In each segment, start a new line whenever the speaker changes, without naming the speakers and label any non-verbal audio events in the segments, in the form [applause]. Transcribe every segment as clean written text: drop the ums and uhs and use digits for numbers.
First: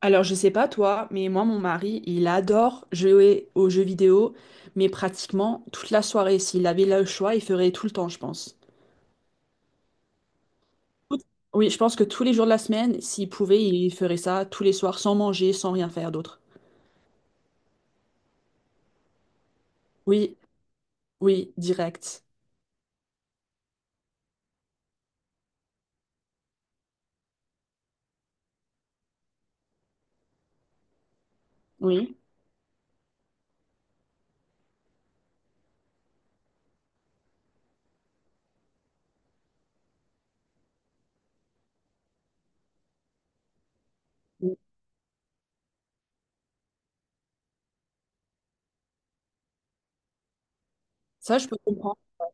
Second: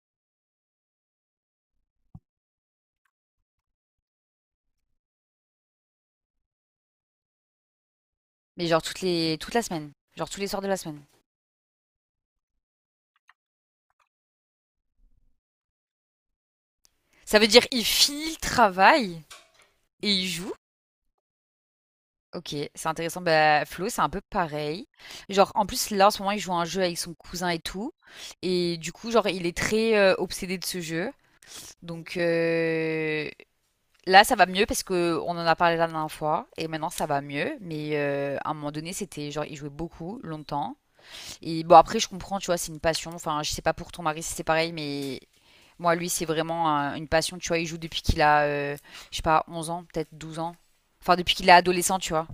Alors, je sais pas toi, mais moi, mon mari, il adore jouer aux jeux vidéo, mais pratiquement toute la soirée. S'il avait le choix, il ferait tout le temps, je pense.
Mais genre toute la semaine. Genre tous les soirs de la semaine.
Tout- Oui, je pense que tous les jours de la semaine, s'il pouvait, il ferait ça tous les soirs, sans manger, sans rien faire d'autre.
Ça veut dire il finit le travail et il
Oui,
joue.
oui, direct.
Ok, c'est intéressant. Bah, Flo, c'est un peu pareil. Genre, en plus, là, en ce moment, il joue à un jeu avec son cousin et tout. Et du coup, genre, il est très obsédé de ce jeu. Donc,
Oui,
là, ça va mieux parce que on en a parlé la dernière fois. Et maintenant, ça va mieux. Mais à un moment donné, c'était genre, il jouait beaucoup, longtemps. Et bon, après, je comprends, tu vois, c'est une passion. Enfin, je sais pas pour ton mari si c'est
oui.
pareil, mais moi, lui, c'est vraiment une passion, tu vois. Il joue depuis qu'il a, je sais pas, 11 ans, peut-être 12 ans. Enfin, depuis
Ça, je
qu'il est
peux comprendre.
adolescent, tu vois.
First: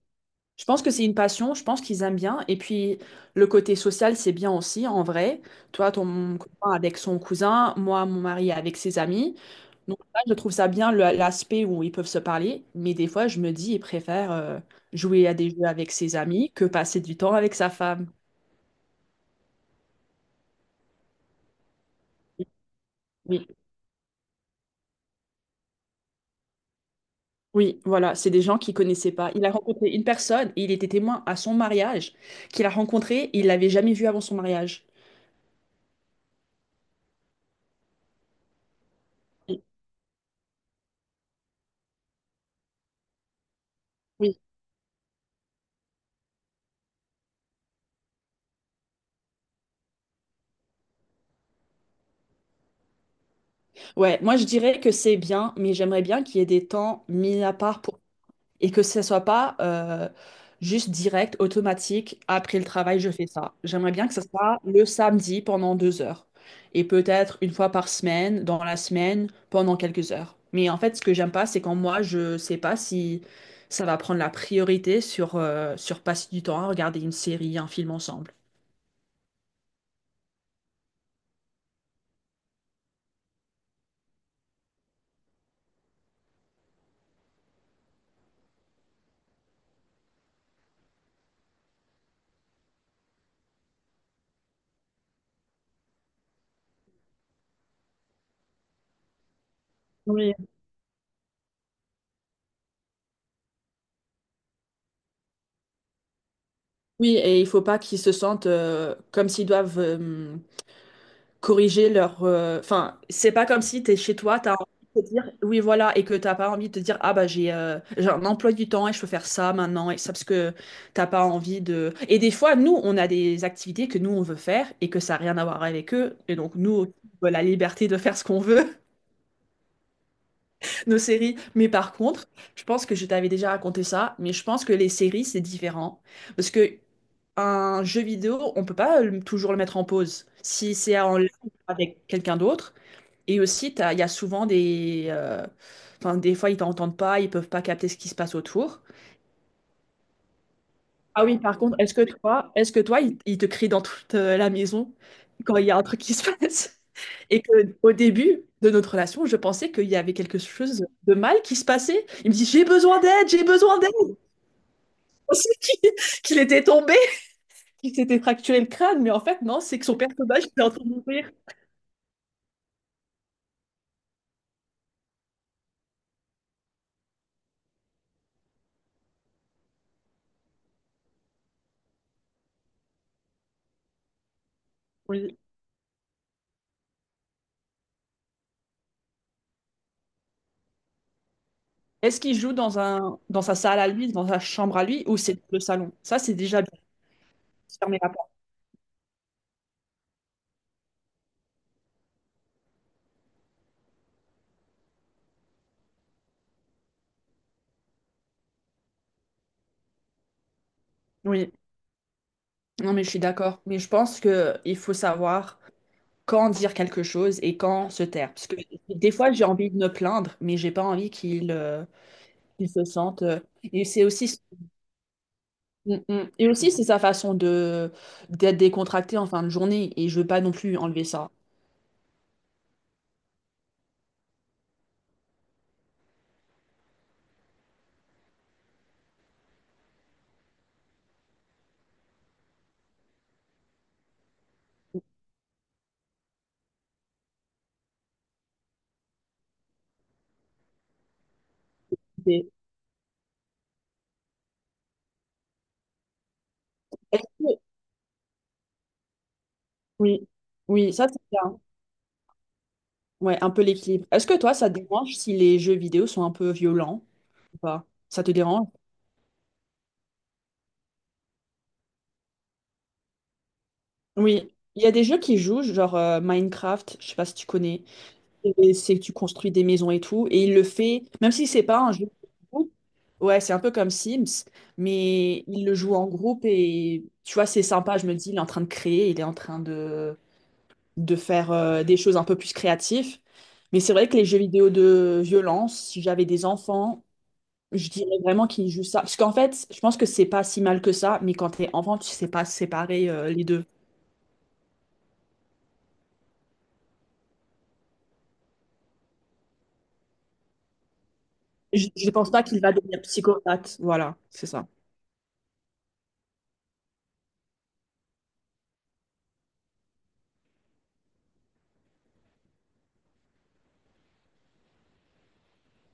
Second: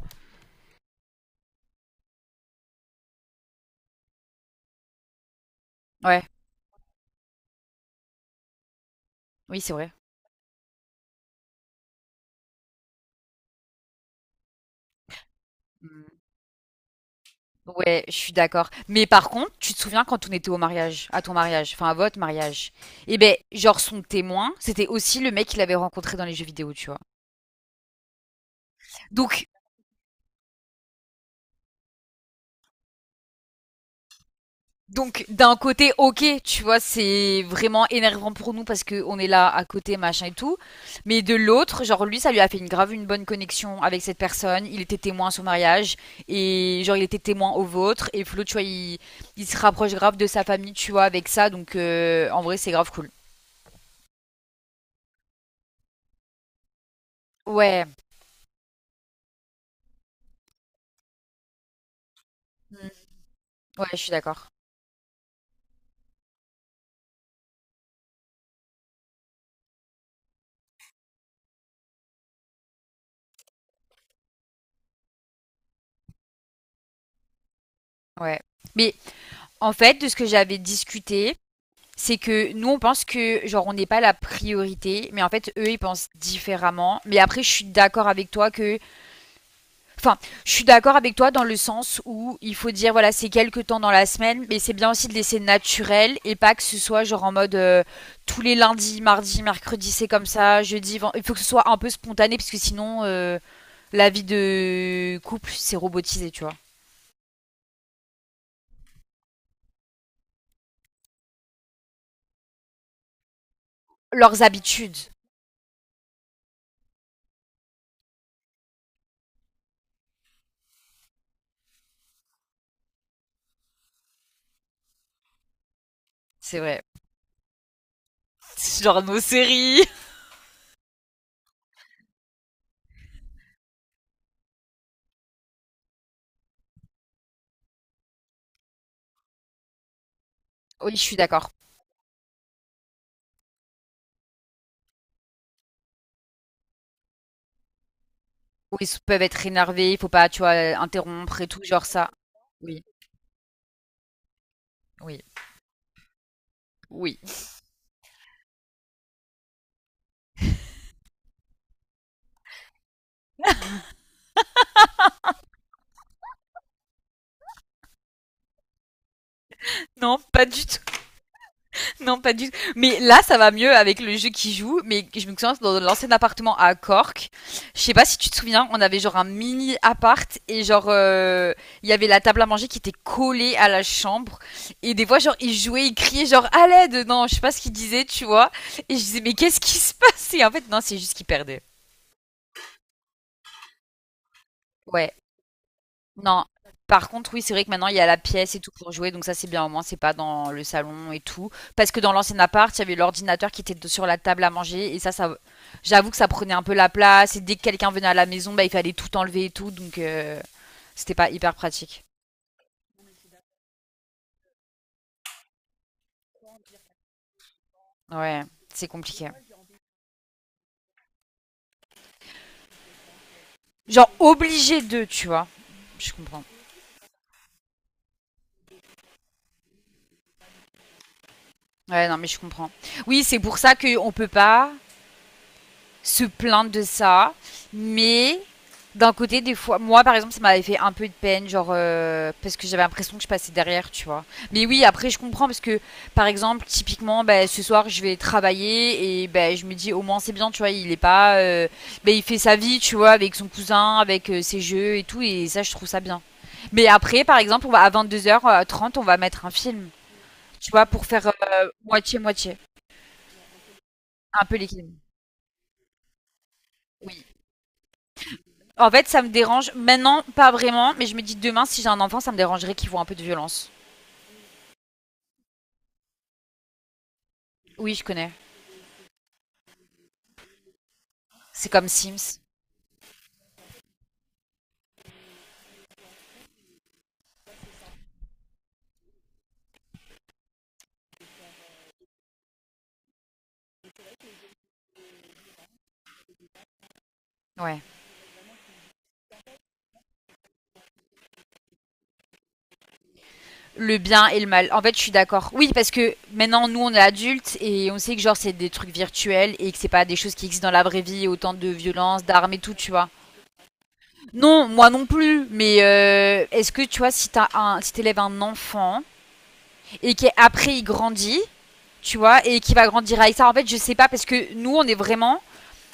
Je pense que c'est une passion, je pense qu'ils aiment bien. Et puis, le côté social, c'est bien aussi, en vrai. Toi,
Ouais,
ton copain avec son cousin, moi, mon mari avec ses amis.
oui, c'est vrai.
Donc là, je trouve ça bien l'aspect où ils peuvent se parler, mais des fois, je me dis, il préfère jouer à des jeux avec
Mm.
ses amis que passer du temps avec sa
Ouais,
femme.
je suis d'accord. Mais par contre, tu te souviens quand on était au mariage, à ton mariage, enfin à votre mariage, et ben,
Oui,
genre son témoin, c'était aussi le mec qu'il avait rencontré dans les jeux vidéo, tu vois.
oui, voilà, c'est des gens qu'il connaissait pas. Il
Donc,
a rencontré une personne et il était témoin à son mariage qu'il a rencontré, il l'avait jamais vu avant son mariage.
Donc d'un côté, ok, tu vois, c'est vraiment énervant pour nous parce que on est là
Oui,
à côté, machin et tout. Mais de l'autre, genre lui, ça lui a fait une bonne connexion avec cette
oui.
personne. Il était témoin à son mariage et genre il était témoin au vôtre. Et Flo, tu vois, il se rapproche grave de sa famille, tu vois, avec ça. Donc en vrai, c'est grave cool.
Ouais, moi je dirais que c'est bien, mais j'aimerais bien qu'il y ait des temps mis à part
Ouais,
pour, et que ce soit pas juste direct, automatique, après le travail,
Mm.
je fais ça.
Ouais,
J'aimerais
je
bien
suis
que ce
d'accord.
soit le samedi pendant 2 heures et peut-être une fois par semaine, dans la semaine, pendant quelques heures. Mais en fait, ce que j'aime pas, c'est quand moi, je sais pas si ça va prendre la priorité sur passer du temps à regarder une série, un film ensemble.
Ouais. Mais en fait, de ce que j'avais discuté, c'est que nous on pense que genre on n'est pas la priorité, mais en fait eux ils pensent différemment. Mais après je suis d'accord avec toi que, enfin je suis d'accord avec toi dans le sens où il faut dire voilà c'est quelques temps dans la semaine, mais c'est bien aussi de laisser naturel et pas que ce soit genre en mode tous les lundis, mardis, mercredis c'est comme
Oui.
ça, jeudi, il faut que ce soit un peu spontané parce que sinon la vie de couple c'est robotisé tu vois.
Oui, et il faut pas qu'ils se sentent comme s'ils doivent corriger leur, enfin, c'est pas comme si tu es chez toi,
Leurs habitudes,
oui, voilà, et que t'as pas envie de te dire, ah bah j'ai un emploi du temps et je peux faire ça maintenant et ça parce que t'as pas envie de. Et des fois, nous, on a des activités que nous on veut faire et que ça n'a rien à voir avec eux. Et donc,
c'est vrai.
nous, on a la liberté de faire ce qu'on veut,
[laughs] Genre nos séries.
[laughs] nos séries. Mais par contre, je pense que je t'avais déjà raconté ça, mais je pense que les séries, c'est différent. Parce que un jeu vidéo, on peut pas toujours le mettre en pause. Si
Oui
c'est
je suis
en live
d'accord.
avec quelqu'un d'autre, et aussi, il y a souvent enfin, des fois, ils t'entendent pas, ils peuvent pas capter ce qui se passe
Où
autour.
ils peuvent être énervés, il faut pas, tu vois,
Ah oui,
interrompre et
par
tout,
contre,
genre
est-ce que
ça.
toi, est-ce que
Oui,
toi, ils te crient dans toute la maison
oui,
quand il y a un truc qui se [laughs] passe?
oui.
Et que au début de notre relation, je pensais qu'il y avait quelque chose de mal qui se passait. Il me dit, j'ai besoin d'aide, j'ai besoin d'aide. Je pensais [laughs] qu'il était tombé, qu'il s'était fracturé le crâne, mais en fait, non, c'est que
[laughs]
son
Non, pas
personnage était
du
en
tout.
train de mourir.
[laughs] Non, pas du tout. Mais là, ça va mieux avec le jeu qui joue. Mais je me souviens, dans l'ancien appartement à Cork, je sais pas si tu te souviens, on avait genre un mini appart et genre, il y avait la table à manger qui était collée à la chambre. Et des fois, genre,
Oui.
ils jouaient, ils criaient, genre, à l'aide. Non, je sais pas ce qu'ils disaient, tu vois. Et je disais, mais qu'est-ce qui se passe? Et en fait, non, c'est juste qu'ils perdaient.
Est-ce qu'il joue dans un, dans sa salle à lui, dans sa chambre à lui,
Ouais.
ou c'est le salon? Ça, c'est
Non.
déjà
Par contre, oui, c'est vrai que
se
maintenant il
fermer
y a
la
la
porte.
pièce et tout pour jouer, donc ça c'est bien au moins, c'est pas dans le salon et tout. Parce que dans l'ancien appart, il y avait l'ordinateur qui était sur la table à manger et ça, j'avoue que ça prenait un peu la place. Et dès que quelqu'un venait à la maison, bah, il fallait tout enlever et tout, donc c'était pas
Oui,
hyper pratique.
non, mais je suis d'accord. Mais je pense que il faut savoir quand dire quelque chose et quand se taire.
Ouais,
Parce que
c'est
des
compliqué.
fois, j'ai envie de me plaindre, mais j'ai pas envie qu'il qu'il se sente. Et c'est
Genre
aussi,
obligé de, tu vois.
mm,
Je
mm.
comprends.
Et aussi c'est sa façon de d'être décontracté en fin de journée. Et je veux pas non plus enlever ça.
Ouais, non, mais je comprends. Oui, c'est pour ça qu'on peut pas se plaindre de ça, mais d'un côté, des fois, moi par exemple, ça m'avait fait un peu de peine, genre parce que j'avais l'impression que je passais derrière, tu vois. Mais oui, après, je comprends parce que, par exemple, typiquement, bah, ce soir, je vais travailler et bah, je me dis au moins c'est bien, tu vois, il est pas, bah, il fait
Et
sa vie, tu vois, avec son cousin, avec ses jeux et tout, et ça, je trouve ça bien. Mais
est-ce
après, par
que-
exemple, on va à 22h30, on va mettre un film,
Oui,
tu vois,
oui,
pour
ça c'est
faire
bien.
moitié moitié,
Ouais, un peu l'équilibre. Est-ce que
un
toi,
peu
ça te
l'équilibre.
dérange si les jeux vidéo sont un peu violents
Oui.
ou pas? Ça te dérange?
En fait, ça me dérange maintenant, pas vraiment, mais je me dis demain, si j'ai un enfant, ça me dérangerait qu'il voit un peu de violence.
Oui, il y a des jeux qui jouent, genre Minecraft, je sais pas si tu connais,
Oui, je connais.
et c'est que tu construis des maisons et tout, et il le fait, même si c'est
C'est
pas
comme
un jeu de
Sims.
groupe, ouais, c'est un peu comme Sims, mais il le joue en groupe et tu vois, c'est sympa, je me dis, il est en train de créer, il est en train de faire des choses un peu plus créatives, mais c'est vrai que les jeux vidéo de violence, si j'avais des enfants,
Ouais.
je dirais vraiment qu'ils jouent ça, parce qu'en fait, je pense que c'est pas si mal que ça, mais quand t'es enfant, tu sais pas séparer les deux.
Le bien et le mal. En fait, je suis d'accord. Oui, parce que maintenant, nous, on est adultes et on sait que genre c'est des trucs virtuels et que c'est pas des choses qui existent dans la vraie vie, autant de
Je ne
violence,
pense pas
d'armes et
qu'il va
tout, tu
devenir
vois.
psychopathe. Voilà, c'est ça.
Non, moi non plus. Mais est-ce que tu vois, si t'élèves un enfant et qu'après il grandit, tu vois, et qui va grandir avec ça. En fait, je sais pas parce que nous, on est vraiment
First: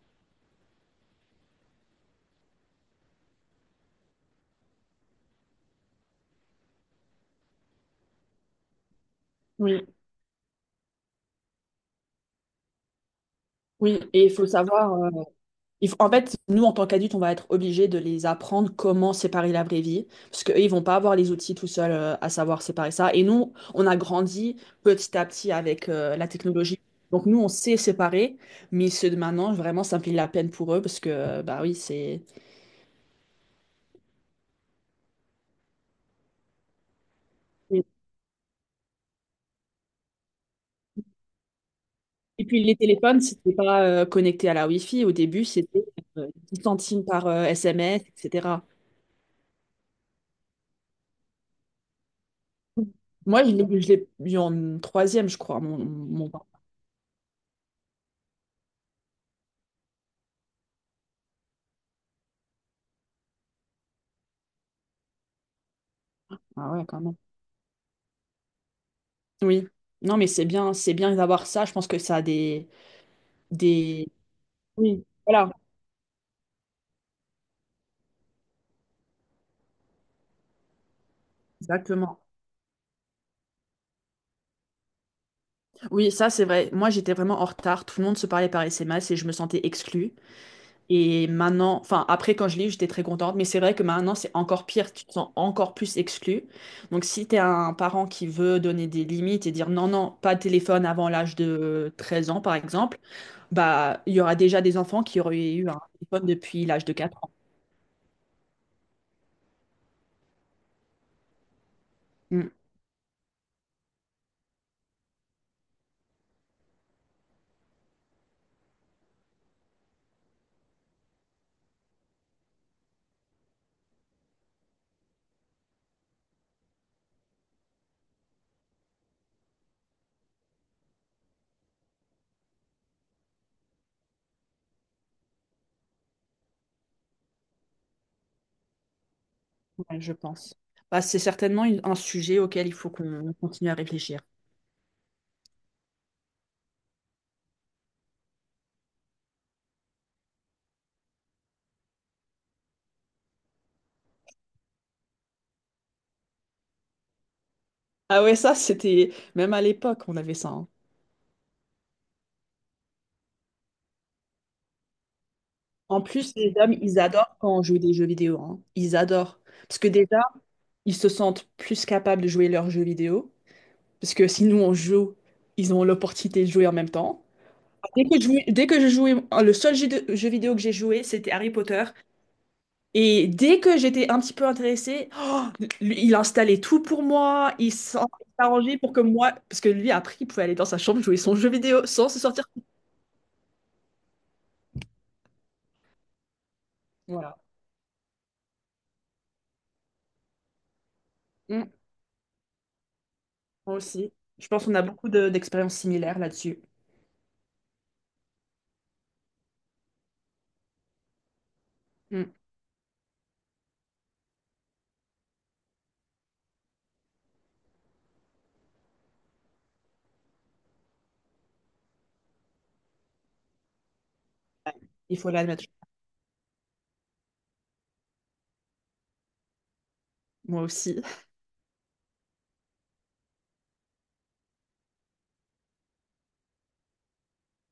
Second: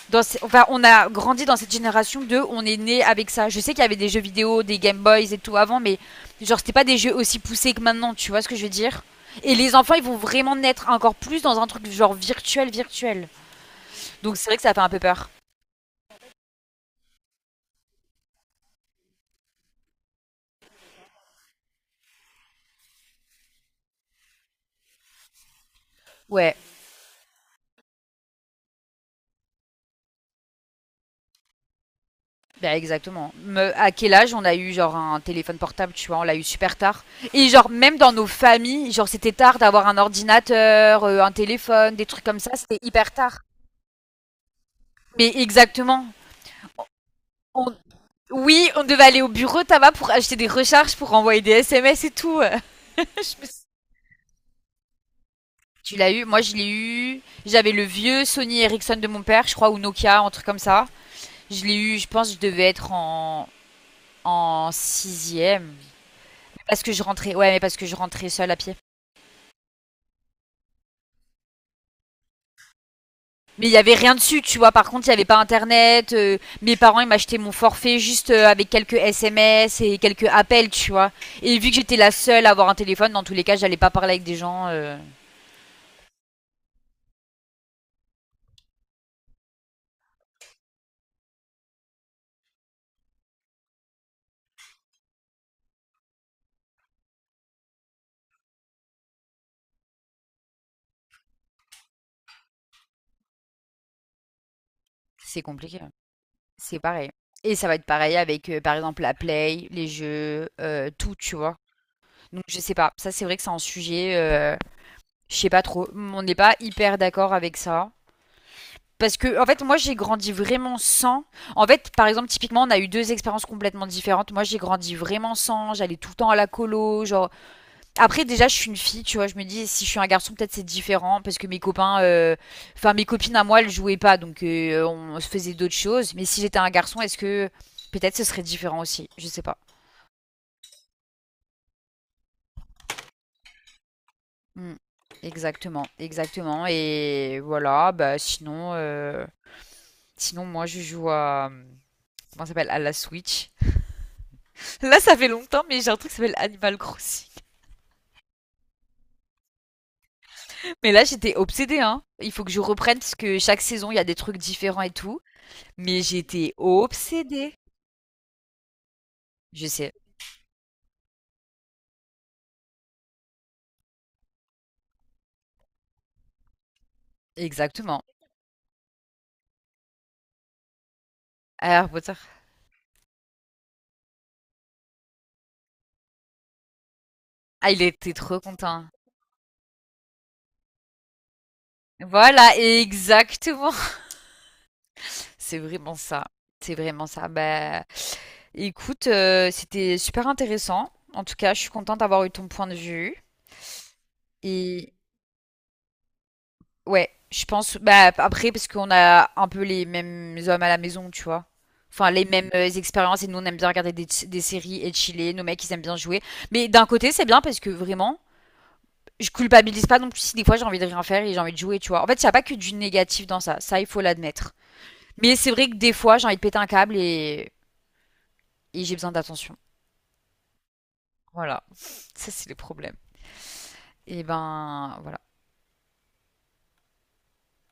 dans enfin, on a grandi dans cette génération de on est né avec ça. Je sais qu'il y avait des jeux vidéo, des Game Boys et tout avant, mais genre c'était pas des jeux aussi poussés que maintenant, tu vois ce que je veux dire. Et les
Oui,
enfants, ils vont vraiment naître encore plus dans un truc genre virtuel, virtuel.
oui, et il
Donc
faut
c'est vrai que ça fait un
savoir,
peu peur.
en fait, nous en tant qu'adultes, on va être obligés de les apprendre comment séparer la vraie vie, parce qu'eux, ils vont pas avoir les outils tout seuls à savoir séparer ça. Et nous, on a grandi petit à petit avec la
Ouais,
technologie. Donc nous, on sait séparer, mais ceux de maintenant, vraiment, ça me fait de la peine pour eux, parce que, bah oui, c'est...
bah exactement. À quel âge on a eu genre un téléphone portable, tu vois, on l'a eu super tard. Et genre même dans nos familles, genre c'était tard d'avoir un ordinateur, un téléphone, des trucs comme
Et
ça,
puis les
c'était hyper
téléphones,
tard.
c'était pas connecté à la Wi-Fi. Au
Mais
début, c'était
exactement.
10 centimes par
On,
SMS, etc.
Oui, on devait aller au bureau tabac pour acheter des recharges, pour envoyer des SMS et tout. [laughs] Je
Moi,
me
je l'ai eu en troisième, je crois, mon,
tu l'as eu?
mon
Moi,
bac.
je l'ai eu. J'avais le vieux Sony Ericsson de mon père, je crois, ou Nokia, un truc comme ça. Je l'ai eu, je pense, que je devais être en sixième.
Ah
Parce
ouais,
que
quand
je
même.
rentrais, ouais, mais parce que je rentrais seule à pied.
Oui. Non, mais c'est bien d'avoir ça. Je pense que ça a
Mais il y avait
des...
rien dessus, tu vois. Par
Oui.
contre, il y avait pas
Voilà,
internet. Mes parents, ils m'achetaient mon forfait juste avec quelques SMS et quelques appels, tu vois. Et vu que j'étais la
exactement.
seule à avoir un téléphone, dans tous les cas, j'allais pas parler avec des gens.
Oui, ça, c'est vrai. Moi, j'étais vraiment en retard. Tout le monde se parlait par SMS et je me sentais exclue. Et maintenant, enfin, après, quand je l'ai eu, j'étais très contente, mais c'est vrai que maintenant, c'est encore pire, tu te sens encore plus exclu. Donc, si tu es un parent qui veut donner des limites et dire non, non, pas de téléphone avant l'âge de 13 ans, par exemple, bah, il y aura déjà des enfants qui
C'est
auraient eu un
compliqué.
téléphone depuis
C'est
l'âge de
pareil.
4 ans.
Et ça va être pareil avec, par exemple, la play, les jeux, tout, tu vois. Donc,
Mm.
je sais pas. Ça, c'est vrai que c'est un sujet, je sais pas trop. On n'est pas hyper d'accord avec ça. Parce que, en fait, moi, j'ai grandi vraiment sans. En fait, par exemple, typiquement, on a eu deux expériences complètement différentes. Moi, j'ai grandi vraiment sans. J'allais tout le temps à la colo. Genre, après, déjà, je suis une fille, tu vois. Je me dis, si je suis un garçon, peut-être c'est différent parce que mes copains, enfin mes copines à moi, elles jouaient pas, donc on se faisait d'autres choses. Mais si j'étais un garçon, est-ce que peut-être ce serait différent aussi? Je sais pas.
Ouais, je pense. Bah, c'est certainement un sujet auquel il faut qu'on continue à réfléchir.
Hmm. Exactement, exactement. Et voilà, bah sinon, moi je joue à comment ça s'appelle à la Switch. [laughs] Là, ça fait longtemps, mais j'ai un truc qui s'appelle Animal Crossing.
Ah ouais, ça, c'était... Même à l'époque, on avait ça, hein.
[laughs] Mais là, j'étais obsédée, hein. Il faut que je reprenne parce que chaque saison, il y a des trucs différents et tout.
En
Mais
plus, les
j'étais
hommes, ils adorent
obsédée.
quand on joue des jeux vidéo, hein. Ils adorent.
Je
Parce que
sais,
déjà, ils se sentent plus capables de jouer leurs jeux vidéo. Parce que si nous, on joue, ils ont l'opportunité de jouer en même temps.
exactement.
Dès que je jouais, dès que je jouais, le seul jeu, jeu vidéo que j'ai joué, c'était Harry Potter.
Harry Potter.
Et dès que j'étais un petit peu intéressée, oh, lui, il installait tout pour moi,
Ah,
il
il
s'en-
était
il
trop
s'arrangeait
content.
pour que moi, parce que lui, après, il pouvait aller dans sa chambre jouer son jeu vidéo sans se sortir.
Voilà, exactement. [laughs] C'est vraiment ça. C'est vraiment ça.
Voilà.
Bah, écoute, c'était super intéressant. En tout cas, je
Mm.
suis contente d'avoir eu ton point de vue.
Moi aussi. Je pense qu'on a
Et
beaucoup d'expériences similaires là-dessus.
ouais, je pense. Bah, après, parce qu'on a un peu les mêmes hommes à la maison, tu vois. Enfin, les
Mm.
mêmes expériences. Et nous, on aime bien regarder des séries et chiller. Nos mecs, ils aiment bien jouer. Mais d'un côté, c'est bien parce que vraiment, je culpabilise pas non plus si des fois j'ai envie de rien faire et j'ai envie de jouer, tu vois. En fait, il n'y a pas que du négatif dans ça, ça il faut l'admettre.
Il faut
Mais c'est
l'admettre.
vrai que des fois j'ai envie de péter un câble et j'ai besoin d'attention.
Moi aussi.
Voilà, ça c'est le problème. Et ben voilà.